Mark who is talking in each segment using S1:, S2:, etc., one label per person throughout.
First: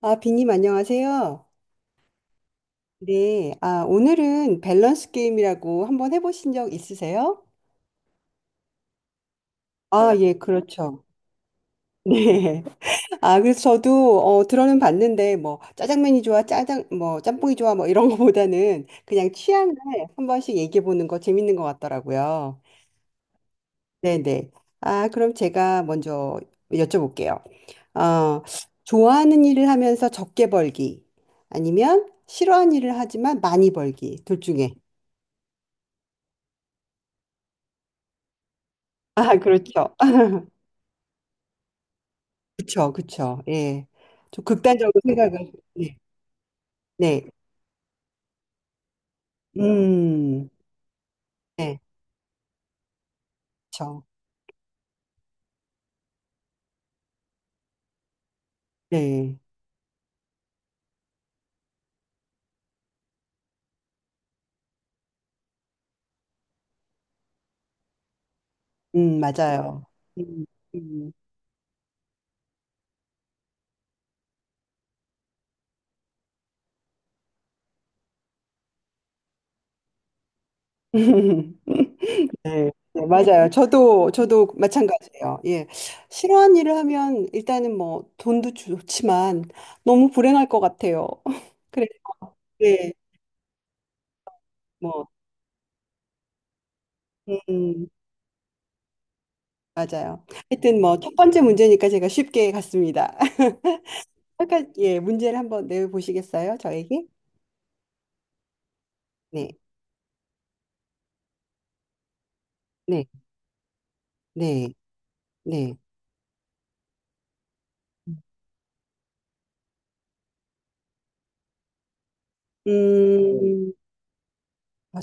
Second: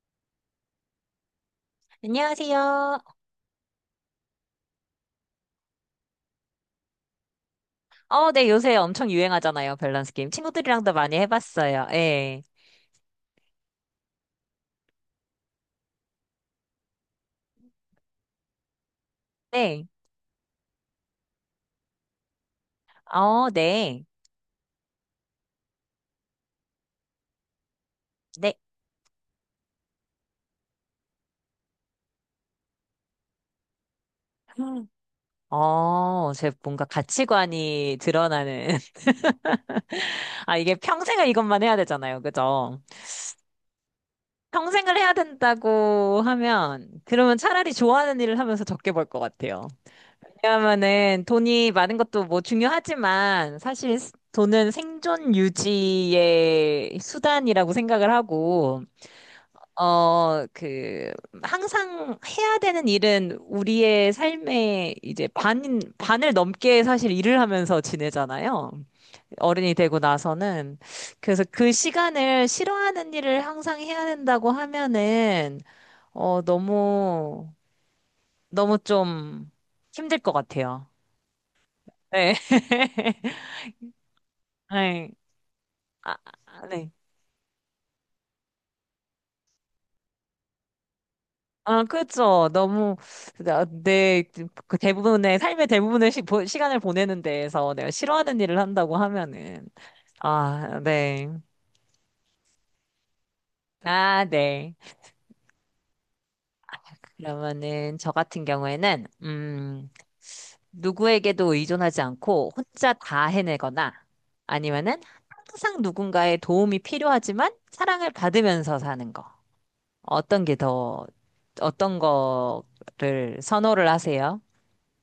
S1: 아, 비님 안녕하세요.
S2: 안녕하세요.
S1: 네. 아, 오늘은 밸런스 게임이라고 한번 해보신 적 있으세요?
S2: 어, 네, 요새 엄청 유행하잖아요, 밸런스
S1: 아,
S2: 게임.
S1: 예,
S2: 친구들이랑도
S1: 그렇죠.
S2: 많이 해봤어요. 예.
S1: 네. 아, 그래서 저도 들어는 봤는데 뭐 짜장면이 좋아, 짜장 뭐 짬뽕이 좋아 뭐 이런 거보다는 그냥 취향을
S2: 네.
S1: 한 번씩 얘기해 보는 거 재밌는 것 같더라고요.
S2: 어, 네.
S1: 네, 네. 아, 그럼 제가 먼저 여쭤볼게요. 어,
S2: 네.
S1: 좋아하는 일을 하면서 적게 벌기 아니면 싫어하는 일을 하지만 많이 벌기 둘 중에.
S2: 음. 어, 제 뭔가 가치관이 드러나는.
S1: 아, 그렇죠.
S2: 아, 이게 평생을 이것만 해야 되잖아요. 그죠?
S1: 그쵸, 그쵸. 예. 좀 극단적으로
S2: 평생을 해야
S1: 생각을, 네.
S2: 된다고 하면,
S1: 네.
S2: 그러면 차라리 좋아하는 일을 하면서 적게 벌 것 같아요.
S1: 음,
S2: 왜냐하면은 돈이
S1: 네.
S2: 많은 것도 뭐 중요하지만, 사실
S1: 그쵸.
S2: 돈은 생존 유지의 수단이라고 생각을 하고,
S1: 네.
S2: 어, 그, 항상 해야 되는 일은 우리의 삶의 이제 반을 넘게 사실 일을 하면서 지내잖아요. 어른이
S1: 맞아요.
S2: 되고
S1: 음,
S2: 나서는.
S1: 음.
S2: 그래서 그 시간을 싫어하는 일을 항상 해야 된다고 하면은, 어, 너무, 너무 좀 힘들 것 같아요. 네.
S1: 네, 네, 맞아요. 저도
S2: 네.
S1: 마찬가지예요. 예.
S2: 아,
S1: 싫어하는
S2: 아,
S1: 일을
S2: 네.
S1: 하면 일단은 뭐 돈도 좋지만 너무 불행할 것 같아요.
S2: 아,
S1: 그래서,
S2: 그렇죠.
S1: 예,
S2: 나- 내, 그
S1: 뭐,
S2: 대부분의 시간을 보내는 데에서
S1: 음,
S2: 내가 싫어하는 일을 한다고 하면은
S1: 맞아요. 하여튼
S2: 아,
S1: 뭐 첫
S2: 네.
S1: 번째 문제니까 제가 쉽게 갔습니다.
S2: 아,
S1: 아까,
S2: 네.
S1: 예, 문제를 한번 내보시겠어요? 저에게?
S2: 그러면은 저 같은 경우에는
S1: 네.
S2: 누구에게도 의존하지 않고 혼자
S1: 네,
S2: 다 해내거나
S1: 네,
S2: 아니면은
S1: 네.
S2: 항상 누군가의 도움이 필요하지만 사랑을
S1: 음.
S2: 받으면서 사는 거. 어떤 게 더, 어떤 거를
S1: 음,
S2: 선호를 하세요?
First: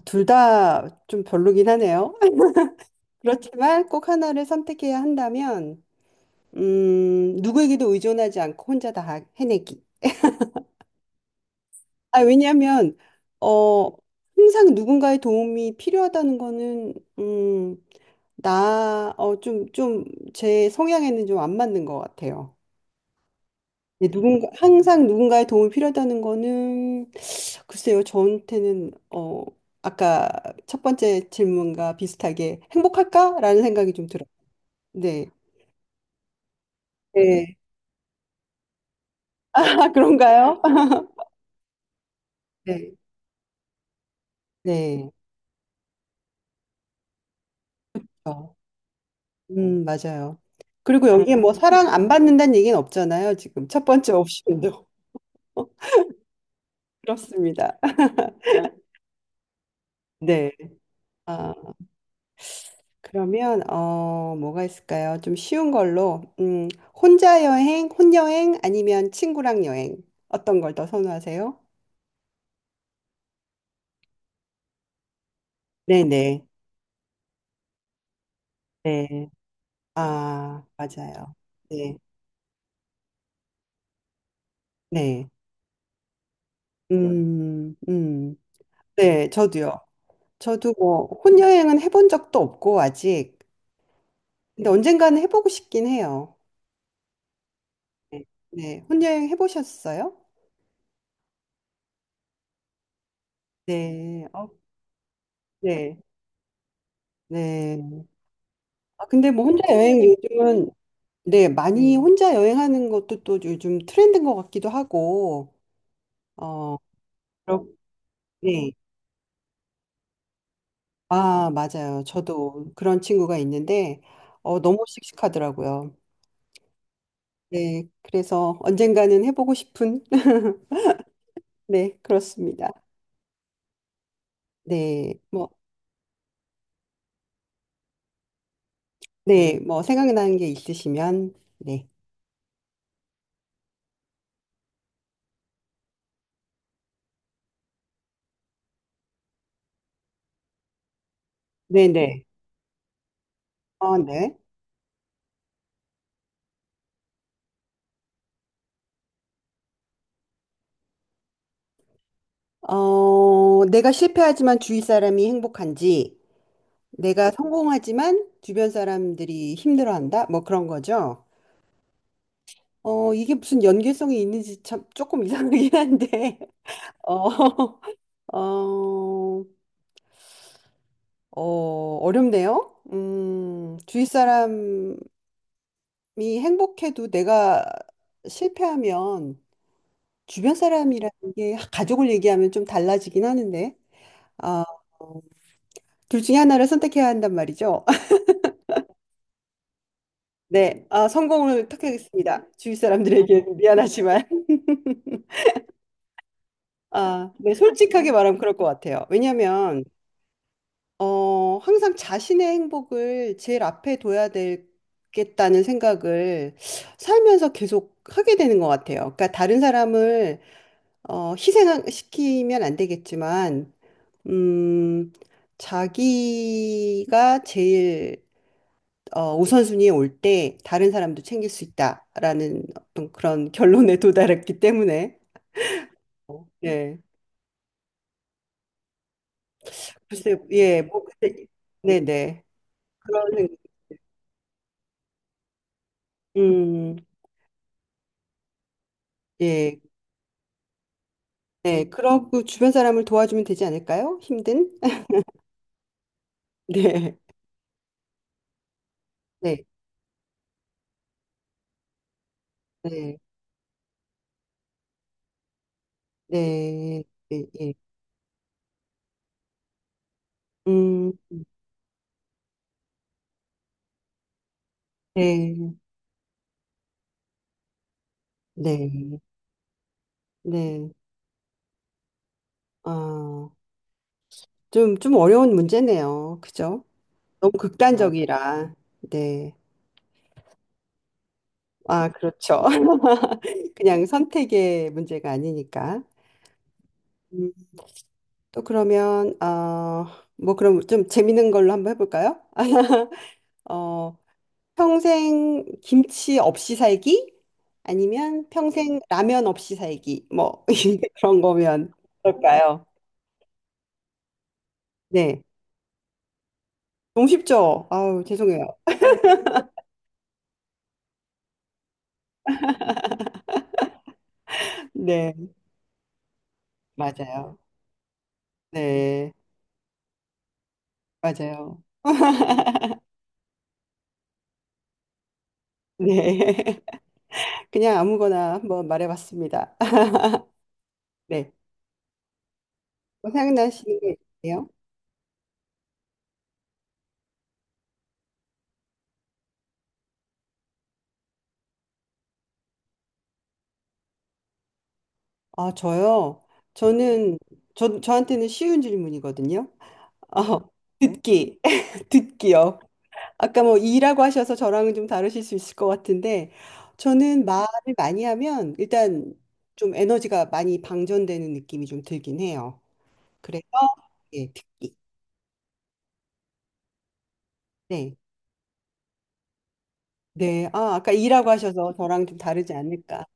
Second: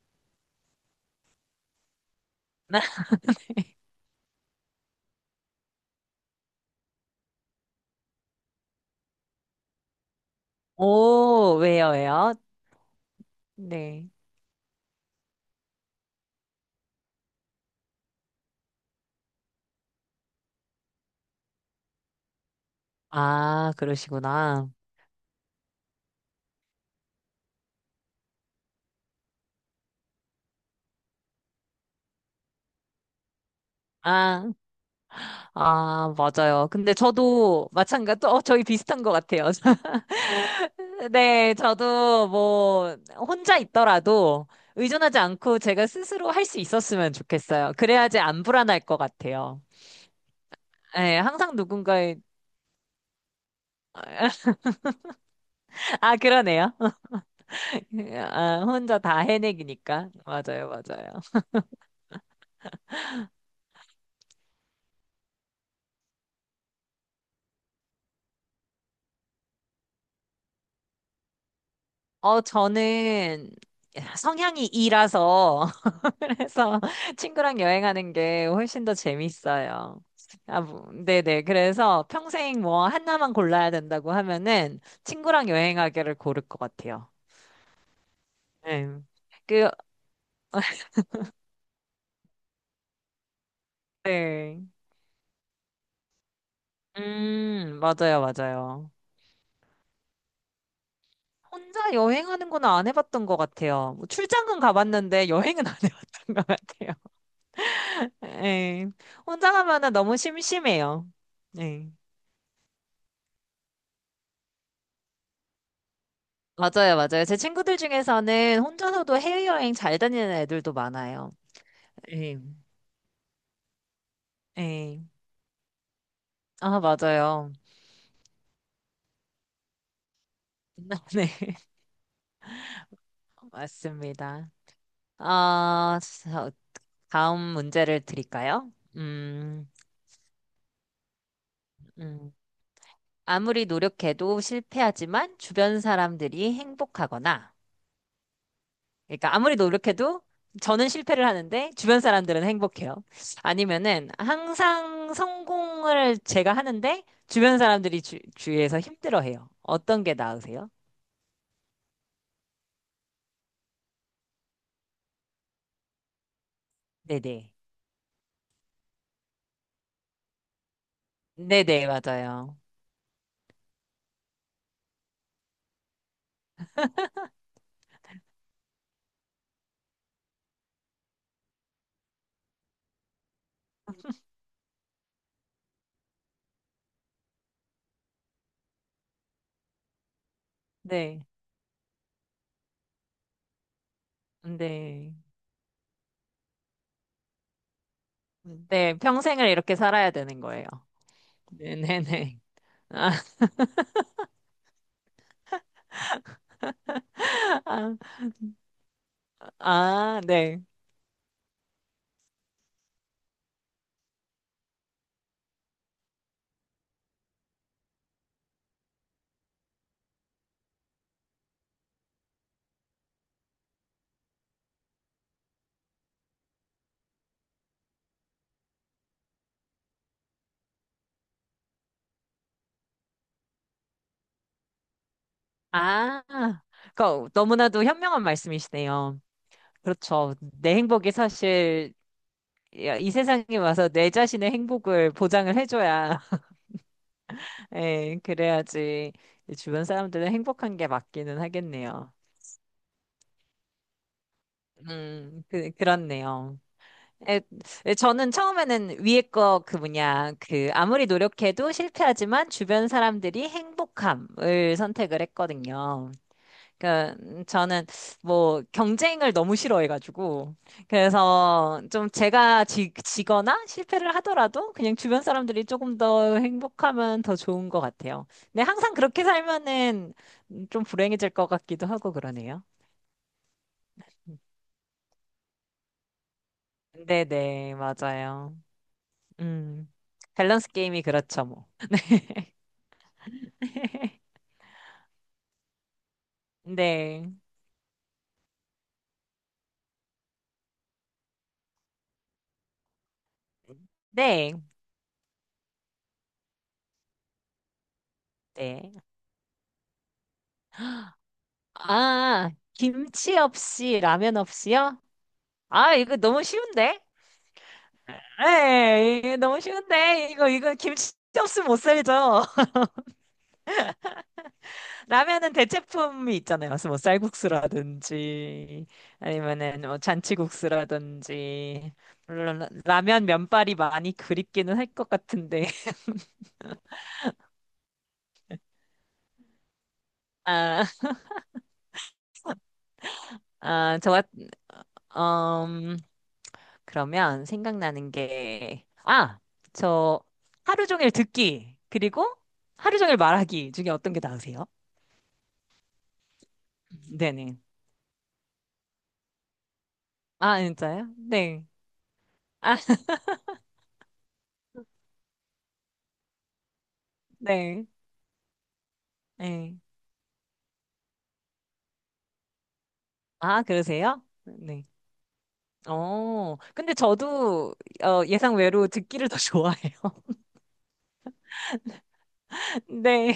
S1: 둘 다 좀 별로긴 하네요. 그렇지만 꼭 하나를 선택해야 한다면, 누구에게도 의존하지 않고 혼자 다 해내기.
S2: 오,
S1: 아,
S2: 왜요?
S1: 왜냐하면, 어,
S2: 네.
S1: 항상 누군가의 도움이 필요하다는 거는, 음, 좀, 제 성향에는 좀 안 맞는 것 같아요.
S2: 아,
S1: 네,
S2: 그러시구나.
S1: 항상 누군가의 도움이 필요하다는 거는 글쎄요, 저한테는 아까 첫 번째 질문과 비슷하게 행복할까라는 생각이 좀 들어요.
S2: 아,
S1: 네.
S2: 아, 맞아요. 근데
S1: 네.
S2: 저도 마찬가지, 어, 저희 비슷한 것 같아요.
S1: 아, 그런가요?
S2: 네, 저도
S1: 네.
S2: 뭐, 혼자 있더라도
S1: 네.
S2: 의존하지 않고 제가 스스로 할 수 있었으면 좋겠어요. 그래야지 안
S1: 어,
S2: 불안할 것 같아요.
S1: 맞아요. 그리고
S2: 네,
S1: 여기에 뭐
S2: 항상
S1: 사랑 안
S2: 누군가의,
S1: 받는다는 얘기는 없잖아요, 지금. 첫 번째 옵션도.
S2: 아, 그러네요.
S1: 그렇습니다.
S2: 아, 혼자 다 해내기니까.
S1: 네.
S2: 맞아요, 맞아요.
S1: 아, 그러면 뭐가 있을까요? 좀 쉬운 걸로 혼자 여행, 혼여행 아니면 친구랑 여행 어떤 걸 더 선호하세요?
S2: 어, 저는 성향이 이라서
S1: 네네.
S2: 그래서 친구랑 여행하는 게 훨씬 더
S1: 네.
S2: 재밌어요. 아,
S1: 아,
S2: 뭐,
S1: 맞아요.
S2: 네네.
S1: 네,
S2: 그래서 평생 뭐 하나만 골라야 된다고 하면은
S1: 네.
S2: 친구랑 여행하기를 고를 것 같아요.
S1: 음, 음.
S2: 네.
S1: 네,
S2: 그,
S1: 저도요. 저도 뭐, 혼여행은 해본 적도 없고, 아직.
S2: 네.
S1: 근데 언젠가는 해보고 싶긴 해요.
S2: 맞아요,
S1: 네, 네.
S2: 맞아요.
S1: 혼여행 해보셨어요?
S2: 혼자 여행하는 건 안 해봤던 것 같아요. 뭐
S1: 네, 어,
S2: 출장은 가봤는데 여행은 안
S1: 네,
S2: 해봤던 것 같아요.
S1: 네.
S2: 네.
S1: 아, 근데 뭐,
S2: 혼자
S1: 혼자
S2: 가면은
S1: 여행
S2: 너무
S1: 요즘은,
S2: 심심해요.
S1: 네,
S2: 네.
S1: 많이 혼자 여행하는 것도 또 요즘 트렌드인 것 같기도 하고, 어,
S2: 맞아요, 맞아요. 제
S1: 그렇,
S2: 친구들 중에서는
S1: 네.
S2: 혼자서도 해외여행 잘 다니는 애들도 많아요.
S1: 아, 맞아요.
S2: 예,
S1: 저도 그런 친구가 있는데, 너무
S2: 예.
S1: 씩씩하더라고요.
S2: 아, 맞아요.
S1: 네, 그래서 언젠가는 해보고 싶은,
S2: 네,
S1: 네, 그렇습니다.
S2: 맞습니다.
S1: 네, 뭐,
S2: 아, 저- 다음 문제를 드릴까요?
S1: 네,
S2: 음,
S1: 뭐, 생각나는 게 있으시면, 네.
S2: 음. 아무리 노력해도 실패하지만 주변 사람들이 행복하거나, 그러니까 아무리 노력해도 저는 실패를 하는데 주변
S1: 네네.
S2: 사람들은 행복해요.
S1: 어,
S2: 아니면은
S1: 네.
S2: 항상 성공을 제가 하는데 주변 사람들이 주위에서 힘들어해요. 어떤 게 나으세요?
S1: 내가 실패하지만 주위 사람이 행복한지, 내가
S2: 네네.
S1: 성공하지만 주변 사람들이 힘들어한다? 뭐 그런 거죠.
S2: 네네, 맞아요.
S1: 이게 무슨 연계성이 있는지 참 조금 이상하긴 한데, 어, 어, 어렵네요. 주위 사람, 이 행복해도 내가 실패하면 주변 사람이라는
S2: 네,
S1: 게 가족을 얘기하면 좀 달라지긴 하는데 아,
S2: 네.
S1: 어, 둘 중에 하나를 선택해야 한단 말이죠.
S2: 네, 평생을 이렇게 살아야 되는 거예요.
S1: 네, 아, 성공을
S2: 네네네.
S1: 택하겠습니다. 주위
S2: 아,
S1: 사람들에게 미안하지만 아, 네,
S2: 아,
S1: 솔직하게 말하면 그럴 것 같아요. 왜냐하면
S2: 아, 네.
S1: 항상 자신의 행복을 제일 앞에 둬야 되겠다는 생각을 살면서 계속 하게 되는 것 같아요. 그러니까 다른 사람을 희생시키면 안 되겠지만 음, 자기가 제일 우선순위에 올 때 다른 사람도 챙길 수 있다라는 어떤 그런 결론에 도달했기 때문에
S2: 아,
S1: 어, 네
S2: 그 너무나도 현명한 말씀이시네요. 그렇죠.
S1: 글쎄
S2: 내
S1: 예뭐
S2: 행복이
S1: 근데
S2: 사실
S1: 네네
S2: 이
S1: 그런 생-
S2: 세상에 와서 내 자신의 행복을 보장을 해줘야,
S1: 음,
S2: 예, 그래야지
S1: 예,
S2: 주변 사람들은 행복한 게 맞기는
S1: 네
S2: 하겠네요.
S1: 그러고 주변 사람을 도와주면 되지 않을까요? 힘든
S2: 그렇네요.
S1: 네
S2: 에, 에, 저는 처음에는 위에 거 그
S1: 네
S2: 뭐냐 그 아무리 노력해도 실패하지만 주변
S1: 네
S2: 사람들이 행복함을 선택을 했거든요.
S1: 네
S2: 그
S1: 네 예
S2: 저는 뭐 경쟁을 너무 싫어해가지고
S1: 음,
S2: 그래서 좀 제가 지거나 실패를 하더라도 그냥 주변 사람들이
S1: 네,
S2: 조금 더 행복하면 더 좋은 것 같아요. 근데 항상
S1: 네,
S2: 그렇게 살면은 좀
S1: 네.
S2: 불행해질 것 같기도 하고 그러네요.
S1: 아, 좀 어려운 문제네요. 그죠? 너무
S2: 네네 맞아요.
S1: 극단적이라. 네.
S2: 음 밸런스 게임이 그렇죠 뭐.
S1: 아, 그렇죠. 그냥 선택의 문제가 아니니까.
S2: 네,
S1: 음, 또 그러면, 뭐 그럼 좀 재밌는 걸로 한번 해볼까요? 어,
S2: 네,
S1: 평생 김치 없이 살기? 아니면 평생
S2: 네.
S1: 라면 없이 살기? 뭐, 그런 거면
S2: 아,
S1: 어떨까요?
S2: 김치 없이 라면 없이요?
S1: 네.
S2: 아, 이거 너무 쉬운데?
S1: 너무 쉽죠? 아우, 죄송해요.
S2: 네, 이게 너무 쉬운데? 이거, 이거 김치 없으면 못 살죠.
S1: 네.
S2: 라면은 대체품이 있잖아요. 무슨 뭐
S1: 맞아요.
S2: 쌀국수라든지,
S1: 네.
S2: 아니면은 뭐
S1: 맞아요.
S2: 잔치국수라든지. 물론 라면 면발이 많이 그립기는 할 것 같은데.
S1: 네. 그냥 아무거나 한번 말해봤습니다.
S2: 아,
S1: 네. 뭐
S2: 아,
S1: 생각나시는 게 있으세요?
S2: 음, 그러면 생각나는 게, 아, 저 하루 종일 듣기, 그리고 하루 종일 말하기 중에 어떤 게 나으세요?
S1: 아, 저요? 저는,
S2: 네네.
S1: 저한테는 쉬운 질문이거든요. 어,
S2: 아, 진짜요?
S1: 네. 듣기.
S2: 네. 아,
S1: 듣기요. 아까 뭐 이라고 하셔서 저랑은 좀 다르실 수 있을 것 같은데, 저는
S2: 네.
S1: 말을 많이 하면 일단
S2: 네.
S1: 좀 에너지가 많이 방전되는 느낌이 좀 들긴 해요.
S2: 아,
S1: 그래서,
S2: 그러세요?
S1: 예,
S2: 네.
S1: 듣기.
S2: 어, 근데 저도
S1: 네.
S2: 어, 예상 외로 듣기를 더 좋아해요.
S1: 네. 아, 아까 이라고 하셔서 저랑 좀 다르지 않을까.
S2: 네.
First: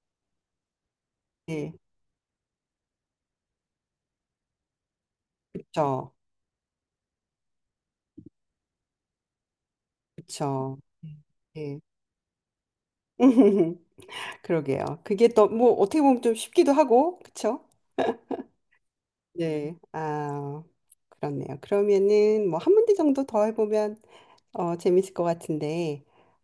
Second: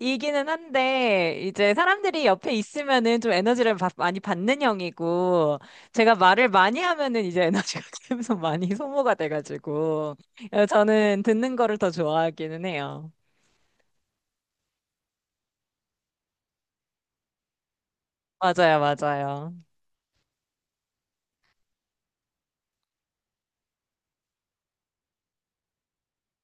S2: 이기는 한데
S1: 네.
S2: 이제 사람들이 옆에 있으면은 좀 에너지를 많이 받는 형이고
S1: 그쵸.
S2: 제가 말을 많이 하면은 이제 에너지가 계속 많이 소모가 돼가지고 어,
S1: 그쵸.
S2: 저는 듣는
S1: 네.
S2: 거를 더 좋아하기는 해요.
S1: 그러게요. 그게 또 뭐 어떻게 보면 좀 쉽기도 하고, 그쵸?
S2: 맞아요, 맞아요.
S1: 네. 아, 그렇네요. 그러면은 뭐 한 문제 정도 더 해보면 재밌을 것 같은데,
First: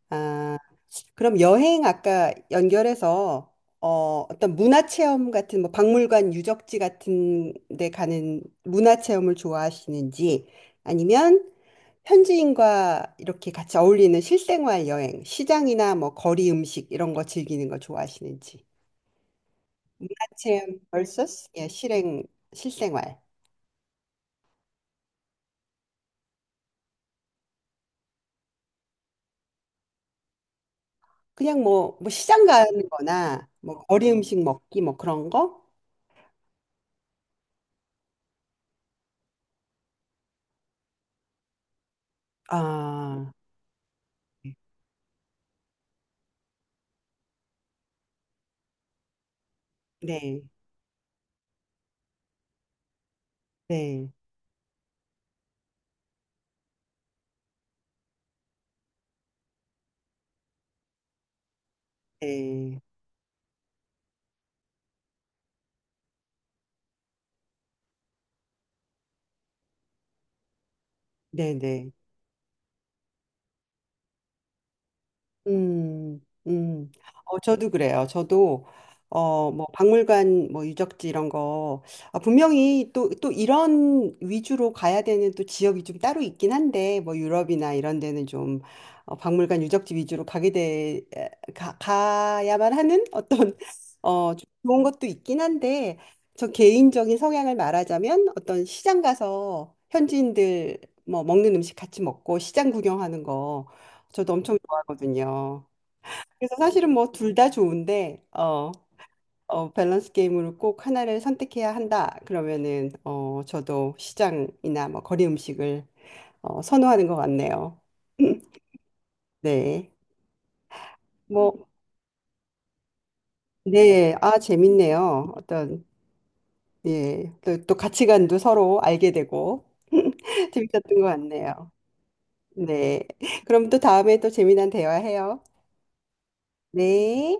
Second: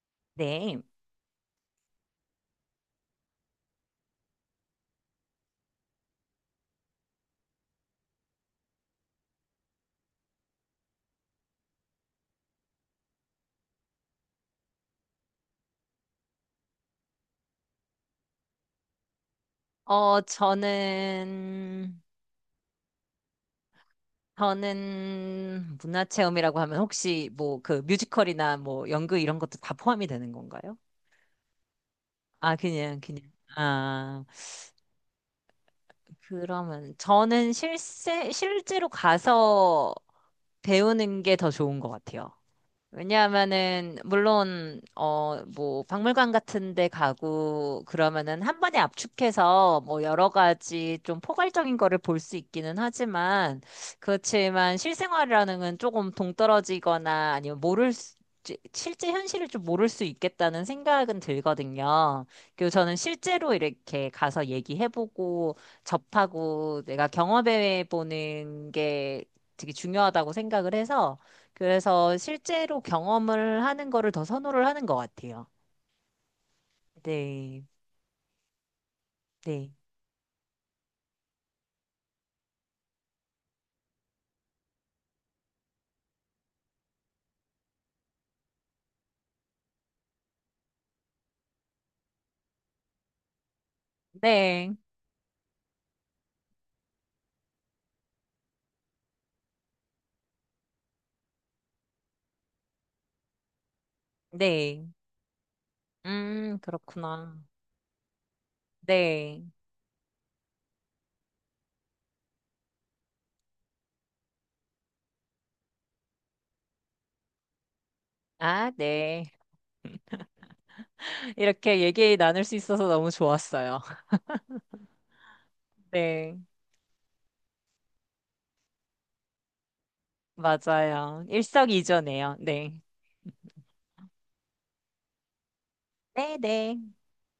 S1: 아,
S2: 네.
S1: 그럼 여행 아까 연결해서 어떤 문화 체험 같은 뭐 박물관 유적지 같은 데 가는 문화 체험을 좋아하시는지 아니면 현지인과 이렇게 같이 어울리는 실생활 여행, 시장이나 뭐 거리 음식 이런 거 즐기는 거 좋아하시는지.
S2: 어,
S1: 문화체험 vs 예,
S2: 저는
S1: 실행 실생활.
S2: 저는 문화체험이라고 하면 혹시 뭐 그 뮤지컬이나 뭐 연극 이런 것도 다 포함이 되는 건가요?
S1: 그냥 뭐, 시장
S2: 아,
S1: 가는
S2: 그냥 그냥.
S1: 거나 뭐 거리
S2: 아.
S1: 음식 먹기 뭐 그런 거?
S2: 그러면 저는 실제로 가서 배우는 게 더 좋은 것 같아요.
S1: 아,
S2: 왜냐하면은 물론 어 뭐 박물관 같은 데 가고 그러면은 한 번에 압축해서 뭐 여러
S1: 네.
S2: 가지 좀 포괄적인 거를 볼 수 있기는 하지만
S1: 네.
S2: 그렇지만 실생활이라는 건 조금 동떨어지거나 아니면 모를 수, 실제 현실을 좀 모를 수 있겠다는 생각은 들거든요. 그리고
S1: 네.
S2: 저는 실제로 이렇게 가서 얘기해보고 접하고 내가 경험해보는 게 되게 중요하다고 생각을 해서
S1: 네, 네.
S2: 그래서 실제로 경험을 하는 거를 더 선호를 하는 것 같아요.
S1: 음, 음.
S2: 네,
S1: 저도 그래요. 저도, 뭐,
S2: 네,
S1: 박물관, 뭐, 유적지 이런 거, 아, 분명히 또 이런 위주로 가야 되는 또 지역이 좀 따로 있긴 한데, 뭐, 유럽이나 이런 데는 좀, 박물관 유적지 위주로 가게 돼, 가야만 하는 어떤, 좀
S2: 네,
S1: 좋은 것도 있긴 한데, 저 개인적인 성향을 말하자면 어떤 시장 가서 현지인들 뭐, 먹는 음식 같이 먹고 시장 구경하는 거, 저도 엄청
S2: 네.
S1: 거든요. 그래서 사실은 뭐 둘
S2: 그렇구나.
S1: 다 좋은데
S2: 네.
S1: 밸런스 게임으로 꼭 하나를 선택해야 한다. 그러면은 저도 시장이나 뭐 거리 음식을 선호하는 것 같네요.
S2: 아, 네.
S1: 네. 뭐
S2: 이렇게 얘기 나눌 수 있어서 너무 좋았어요.
S1: 네. 아 재밌네요. 어떤
S2: 네,
S1: 예. 또 가치관도 서로 알게 되고 재밌었던 것
S2: 맞아요.
S1: 같네요.
S2: 일석이조네요. 네.
S1: 네. 그럼 또 다음에 또 재미난 대화해요.
S2: 네, 네.
S1: 네.